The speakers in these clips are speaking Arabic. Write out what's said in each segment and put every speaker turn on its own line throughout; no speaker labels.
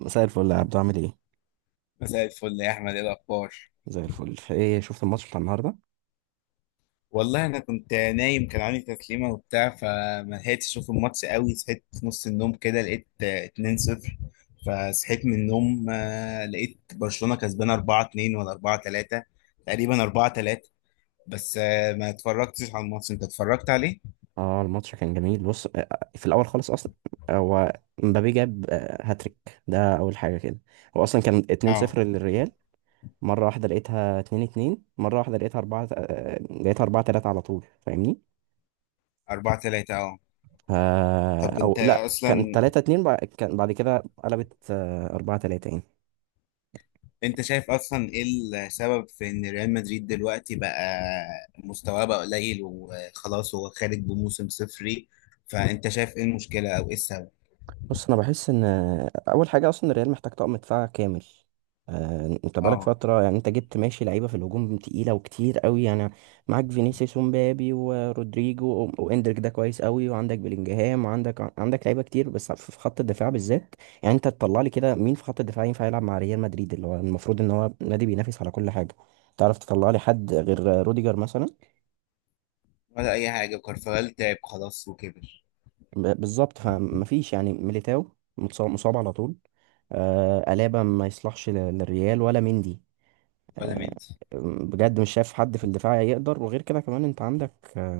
مساء الفل يا عبدو، عامل ايه؟
مساء الفل يا احمد، ايه الاخبار؟
زي الفل. ايه، شفت الماتش بتاع النهارده؟
والله انا كنت نايم، كان عندي تسليمه وبتاع، فما لحقتش اشوف الماتش قوي. صحيت في نص النوم كده لقيت 2-0. فصحيت من النوم لقيت برشلونه كسبانه 4-2 ولا 4-3، تقريبا 4-3. بس ما اتفرجتش على الماتش، انت اتفرجت عليه؟
اه، الماتش كان جميل. بص، في الاول خالص اصلا هو مبابي جاب هاتريك، ده اول حاجه كده. هو اصلا كان
اه،
2-0 للريال. مره واحده لقيتها 2-2، مره واحده لقيتها 4 لقيتها 4-3 على طول، فاهمني.
4-3. اه، طب
او
انت
لا كان
اصلا،
3-2، كان بعد كده قلبت 4-3 يعني.
انت شايف اصلا ايه السبب في ان ريال مدريد دلوقتي بقى مستواه بقى قليل وخلاص، هو خارج بموسم صفري؟ فانت شايف ايه المشكلة او ايه السبب؟
بص، انا بحس ان اول حاجه اصلا الريال محتاج طقم دفاع كامل. انت بقالك
اه،
فتره يعني، انت جبت ماشي لعيبه في الهجوم تقيله وكتير قوي يعني. معاك فينيسيوس ومبابي ورودريجو واندريك، ده كويس قوي، وعندك بلينجهام وعندك لعيبه كتير، بس في خط الدفاع بالذات. يعني انت تطلع لي كده مين في خط الدفاع ينفع يلعب مع ريال مدريد، اللي هو المفروض ان هو نادي بينافس على كل حاجه؟ تعرف تطلع لي حد غير روديجر مثلا؟
ولا اي حاجة. كارفاغال تعب خلاص وكبر،
بالظبط، فمفيش يعني، ميليتاو مصاب على طول. آه، ألابا ما يصلحش للريال، ولا مندي.
ولا
آه،
مندي.
بجد مش شايف حد في الدفاع يقدر. وغير كده كمان انت عندك، آه،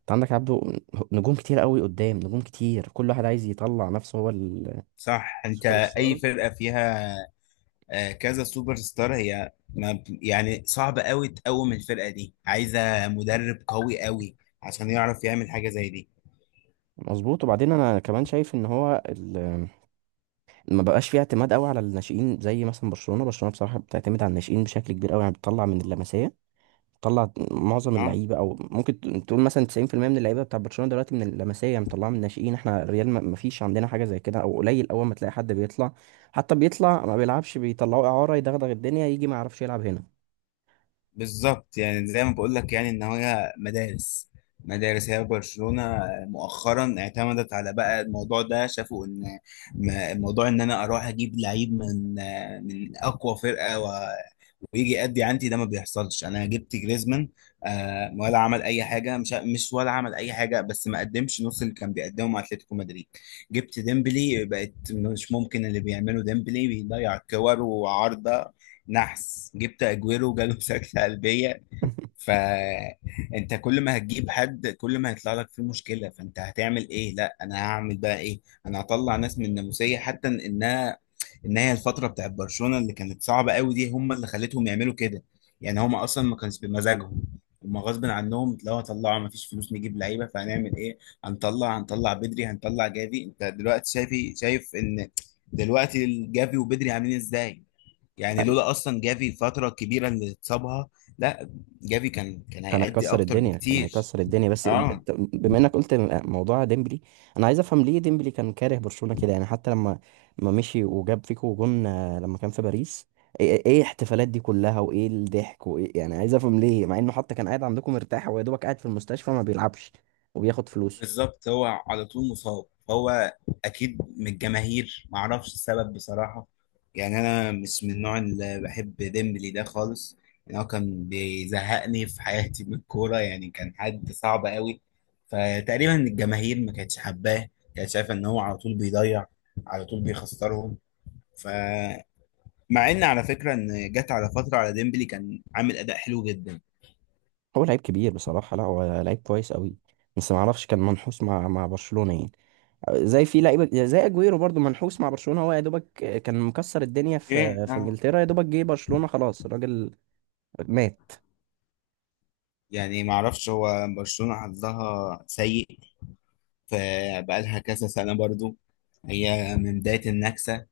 انت عندك، عبده، نجوم كتير قوي قدام، نجوم كتير كل واحد عايز يطلع نفسه هو
صح. انت
السوبر ستار.
اي فرقة فيها كذا سوبر ستار هي ما ب- يعني صعب قوي تقوم. الفرقة دي عايزة مدرب قوي قوي عشان يعرف يعمل حاجة زي دي.
مظبوط. وبعدين انا كمان شايف ان هو، ما بقاش فيه اعتماد قوي على الناشئين، زي مثلا برشلونة بصراحة بتعتمد على الناشئين بشكل كبير قوي يعني، بتطلع من اللمسية، طلع معظم
اه،
اللعيبه. او ممكن تقول مثلا 90% من اللعيبه بتاع برشلونه دلوقتي من اللمسيه يعني، مطلعه من الناشئين. احنا الريال ما فيش عندنا حاجه زي كده، او قليل. اول ما تلاقي حد بيطلع، حتى بيطلع ما بيلعبش، بيطلعوه اعاره يدغدغ الدنيا، يجي ما يعرفش يلعب هنا.
بالظبط. يعني زي ما بقول لك، يعني ان هي مدارس، مدارس. هي برشلونة مؤخرا اعتمدت على بقى الموضوع ده. شافوا ان موضوع ان انا اروح اجيب لعيب من من اقوى فرقة ويجي يأدي عندي، ده ما بيحصلش. انا جبت جريزمان، ولا عمل اي حاجه. مش ولا عمل اي حاجه، بس ما قدمش نص اللي كان بيقدمه مع اتلتيكو مدريد. جبت ديمبلي، بقت مش ممكن اللي بيعمله ديمبلي، بيضيع كور وعارضه. نحس. جبت اجويرو، جاله سكتة قلبية. فانت كل ما هتجيب حد، كل ما هيطلع لك فيه مشكله. فانت هتعمل ايه؟ لا، انا هعمل بقى ايه؟ انا هطلع ناس من الناموسيه. حتى انها ان هي الفتره بتاعت برشلونه اللي كانت صعبه قوي دي هم اللي خلتهم يعملوا كده. يعني هم اصلا ما كانش بمزاجهم، هم غصب عنهم. لو هطلعوا، ما فيش فلوس نجيب لعيبه، فهنعمل ايه؟ هنطلع بدري، هنطلع جافي. انت دلوقتي شايف، شايف ان دلوقتي الجافي وبدري عاملين ازاي؟ يعني لولا اصلا جافي الفتره الكبيره اللي اتصابها، لا، جافي كان
كان
هيأدي
هيكسر
اكتر
الدنيا، كان
بكتير.
هيكسر الدنيا بس
اه،
بما انك قلت موضوع ديمبلي، انا عايز افهم ليه ديمبلي كان كاره برشلونة كده يعني. حتى لما ما مشي وجاب فيكو جون، لما كان في باريس، ايه إيه إيه الاحتفالات دي كلها وايه الضحك وايه يعني. عايز افهم ليه، مع انه حتى كان قاعد عندكم مرتاح ويا دوبك قاعد في المستشفى ما بيلعبش وبياخد فلوسه.
بالظبط. هو على طول مصاب، هو اكيد من الجماهير، معرفش السبب بصراحه. يعني انا مش من النوع اللي بحب ديمبلي ده خالص، يعني هو كان بيزهقني في حياتي من الكوره، يعني كان حد صعب قوي. فتقريبا الجماهير ما كانتش حباه، كانت شايفه ان هو على طول بيضيع، على طول بيخسرهم. ف، مع ان على فكره ان جت على فتره على ديمبلي كان عامل اداء حلو جدا.
هو لعيب كبير بصراحة. لا، هو لعيب كويس قوي. بس ما اعرفش، كان منحوس مع برشلونة يعني. زي في لعيبه زي اجويرو برضو منحوس مع برشلونه. هو يا دوبك كان مكسر الدنيا
ايه،
في
اه.
انجلترا، يا دوبك جه برشلونه، خلاص الراجل مات.
يعني ما اعرفش هو برشلونه حظها سيء، فبقالها كذا سنه برضو. هي من بدايه النكسه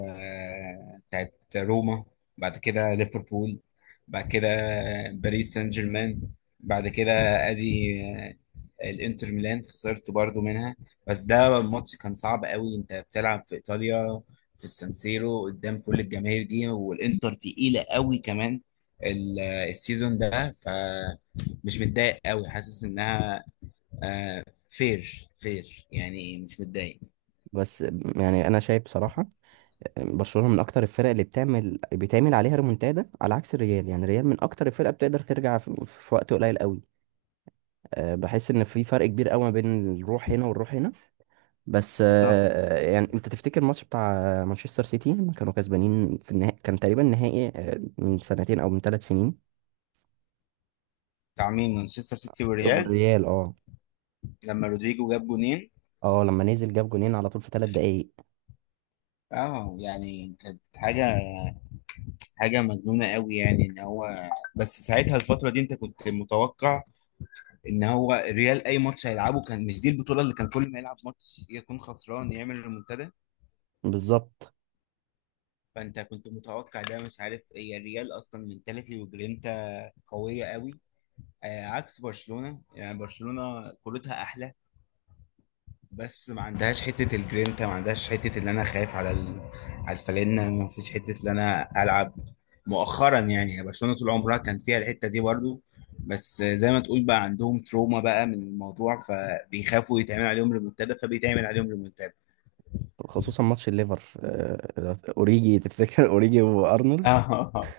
بتاعت روما، بعد كده ليفربول، بعد كده باريس سان جيرمان، بعد كده ادي الانتر ميلان، خسرت برضو منها. بس ده الماتش كان صعب قوي، انت بتلعب في ايطاليا، في السانسيرو، قدام كل الجماهير دي، والانتر تقيلة قوي كمان السيزون ده. فمش متضايق قوي، حاسس انها فير، فير، يعني مش متضايق.
بس يعني انا شايف بصراحه، برشلونه من اكتر الفرق اللي بيتعمل عليها ريمونتادا، على عكس الريال. يعني الريال من اكتر الفرق بتقدر ترجع في وقت قليل قوي. أه، بحس ان في فرق كبير قوي ما بين الروح هنا والروح هنا. بس
بالظبط.
أه، يعني انت تفتكر الماتش بتاع مانشستر سيتي لما كانوا كسبانين في النهائي؟ كان تقريبا نهائي أه، من سنتين او من 3 سنين.
تعميم مانشستر سيتي والريال
والريال، اه.
لما رودريجو جاب جونين؟
اه، لما نزل جاب جونين على طول في 3 دقايق.
اه، يعني كانت حاجة، حاجة مجنونة قوي، يعني ان هو. بس ساعتها الفترة دي انت كنت متوقع ان هو الريال اي ماتش هيلعبه، كان مش دي البطولة اللي كان كل ما يلعب ماتش يكون خسران يعمل ريمونتادا.
بالظبط.
فانت كنت متوقع ده. مش عارف، هي الريال اصلا منتاليتي وجرينتا قوية قوي، آه، عكس برشلونة. يعني برشلونة كورتها احلى، بس ما عندهاش حته الجرينتا، ما عندهاش حته اللي انا خايف على ال، على الفالنه، ما فيش حته اللي انا العب مؤخرا. يعني برشلونه طول عمرها كان فيها الحته دي برضو، بس زي ما تقول، بقى عندهم تروما بقى من الموضوع، فبيخافوا يتعمل عليهم ريمونتادا، فبيتعمل عليهم ريمونتادا.
خصوصا ماتش الليفر، اوريجي. تفتكر اوريجي وارنولد؟
اه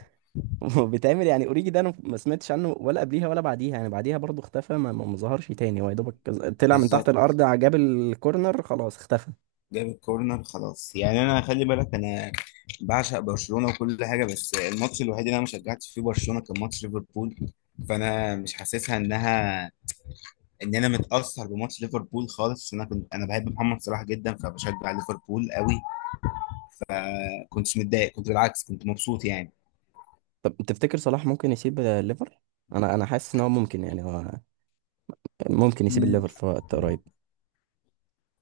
بيتعمل يعني. اوريجي ده انا ما سمعتش عنه ولا قبليها ولا بعديها يعني، بعديها برضو اختفى، ما ظهرش تاني. هو يا دوبك طلع من تحت الارض،
بالظبط.
جاب الكورنر خلاص اختفى.
جاب الكورنر خلاص. يعني انا خلي بالك، انا بعشق برشلونه وكل حاجه، بس الماتش الوحيد اللي انا ما شجعتش فيه برشلونه كان ماتش ليفربول. فانا مش حاسسها انها، ان انا متاثر بماتش ليفربول خالص، إن انا كنت، انا بحب محمد صلاح جدا، فبشجع ليفربول قوي. كنتش متضايق، كنت بالعكس كنت مبسوط يعني.
طب تفتكر صلاح ممكن يسيب الليفر؟ انا حاسس ان هو ممكن يعني. هو ممكن يسيب
مم،
الليفر في وقت قريب.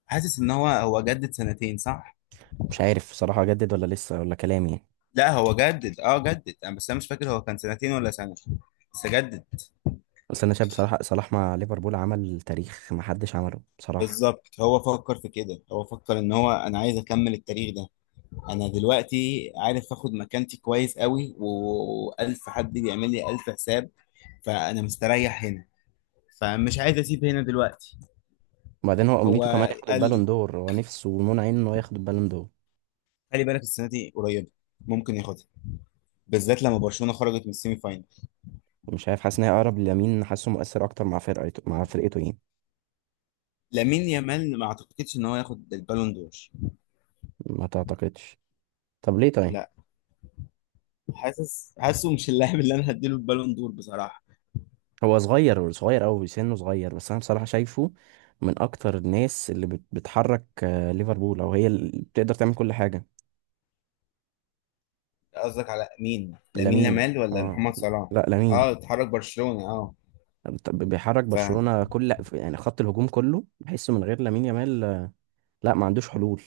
حاسس ان هو، جدد سنتين، صح؟
مش عارف صراحة، اجدد ولا لسه، ولا كلامي يعني.
لا، هو جدد، اه جدد، أنا بس انا مش فاكر هو كان سنتين ولا سنه، بس جدد.
بس انا شايف بصراحة، صلاح مع ليفربول عمل تاريخ ما حدش عمله بصراحة.
بالظبط. هو فكر في كده، هو فكر ان هو، انا عايز اكمل التاريخ ده. انا دلوقتي عارف اخد مكانتي كويس قوي، والف حد بيعمل لي الف حساب، فانا مستريح هنا، فمش عايز اسيب هنا دلوقتي.
وبعدين هو
هو
امنيته كمان ياخد البالون
قال،
دور، هو نفسه ومنون عينه ان هو ياخد البالون دور.
خلي بالك السنه دي قريبه، ممكن ياخدها، بالذات لما برشلونه خرجت من السيمي فاينل.
مش عارف، حاسس ان هي اقرب لليمين، حاسه مؤثر اكتر مع فرقته، مع فرقته يعني.
لامين يامال ما اعتقدش ان هو ياخد البالون دور.
ما تعتقدش؟ طب ليه طيب؟
لا، حاسه مش اللاعب اللي انا هديله البالون دور بصراحه.
هو صغير، صغير قوي سنه، صغير. بس انا بصراحه شايفه من اكتر الناس اللي بتحرك، ليفربول، او هي اللي بتقدر تعمل كل حاجه.
قصدك على مين، لامين
لامين.
يامال ولا
اه.
محمد صلاح؟
لا، لامين.
اه، اتحرك برشلونه اه.
طب بيحرك
فهو،
برشلونه، كل يعني خط الهجوم كله بحسه من غير لامين يامال، لا، ما عندوش حلول.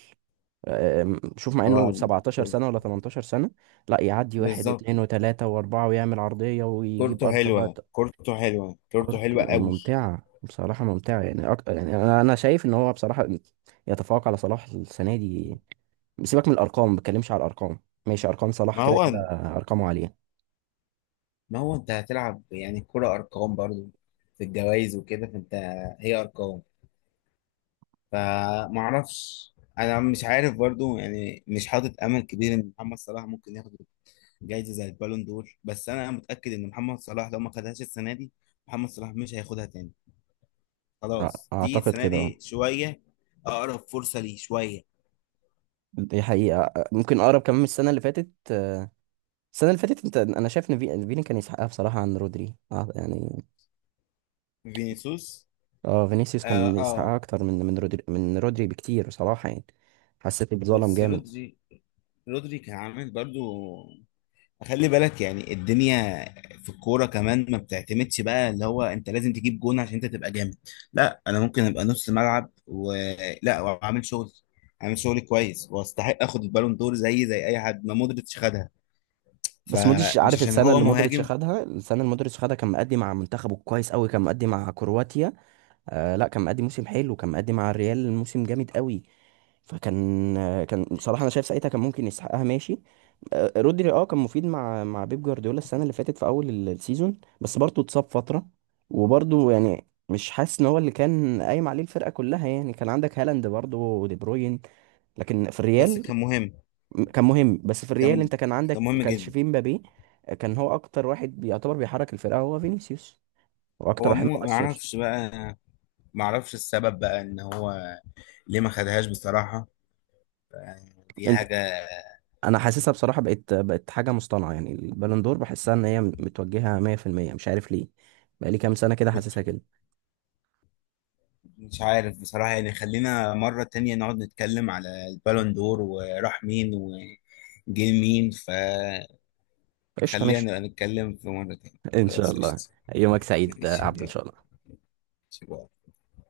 آه، أم، شوف، مع انه 17
ب-
سنة ولا 18 سنة لا، يعدي واحد
بالظبط،
واثنين وثلاثة واربعة ويعمل عرضية ويجيب
كورته حلوه،
ارتوهات.
كورته
كورت
حلوه قوي.
ممتعة بصراحة، ممتعة يعني، يعني انا شايف ان هو بصراحة يتفوق على صلاح السنة دي. سيبك من الارقام، ما بتكلمش على الارقام، ماشي، ارقام صلاح
ما
كده
هو
كده، ارقامه عالية.
ما هو انت هتلعب يعني الكرة ارقام برضو، في الجوائز وكده، فانت، هي ارقام. فمعرفش، انا مش عارف برضو، يعني مش حاطط امل كبير ان محمد صلاح ممكن ياخد جايزه زي البالون دور، بس انا متاكد ان محمد صلاح لو ما خدهاش السنه دي، محمد صلاح مش هياخدها تاني. خلاص دي
اعتقد
السنه
كده
دي
آه.
شويه، اقرب فرصه ليه شويه.
دي حقيقة. ممكن اقرب كمان من السنة اللي فاتت. السنة اللي فاتت انا شايف ان فيني كان يسحقها بصراحة عن رودري يعني.
فينيسيوس.
اه، فينيسيوس
اه،
كان يستحق اكتر من رودري، من رودري بكتير بصراحه يعني. حسيت بظلم
بس
جامد.
رودري، رودري كان عامل برضو. خلي بالك يعني الدنيا في الكورة كمان ما بتعتمدش بقى اللي هو انت لازم تجيب جون عشان انت تبقى جامد. لا، انا ممكن ابقى نص ملعب ولا واعمل شغل، اعمل شغل كويس، واستحق اخد البالون دور زي، زي اي حد، ما مودريتش خدها.
بس مودريتش،
فمش
عارف
عشان
السنه
هو
اللي مودريتش
مهاجم.
خدها؟ السنه اللي مودريتش خدها كان مأدي مع منتخبه كويس قوي، كان مأدي مع كرواتيا. آه، لا، كان مأدي موسم حلو، كان مأدي مع الريال موسم جامد قوي. فكان كان بصراحه انا شايف ساعتها كان ممكن يستحقها، ماشي. آه، رودري، اه، كان مفيد مع بيب جوارديولا السنه اللي فاتت في اول السيزون، بس برضه اتصاب فتره. وبرضه يعني مش حاسس ان هو اللي كان قايم عليه الفرقه كلها يعني، كان عندك هالاند برضه ودي بروين. لكن في
بس
الريال،
كان مهم.
كان مهم. بس في الريال
كان
انت كان
كان
عندك
مهم
كانش
جدا.
فيه مبابي، كان هو اكتر واحد بيعتبر بيحرك الفرقه هو فينيسيوس. هو اكتر
هو
واحد
ما
مؤثر.
اعرفش بقى، ما اعرفش السبب بقى ان هو ليه ما خدهاش بصراحة. يعني دي
انت
حاجة.
انا حاسسها بصراحه، بقت حاجه مصطنعه يعني. البالون دور بحسها ان هي متوجهه 100%. مش عارف ليه، بقالي كام سنه كده حاسسها كده.
مش عارف بصراحة. يعني خلينا مرة تانية نقعد نتكلم على البالون دور وراح مين وجه مين، فخلينا
قشطه، ماشي.
نبقى نتكلم في مرة تانية.
ان شاء
خلاص،
الله.
قشطة.
يومك سعيد يا
ماشي،
عبد، ان
يلا.
شاء الله.
باي.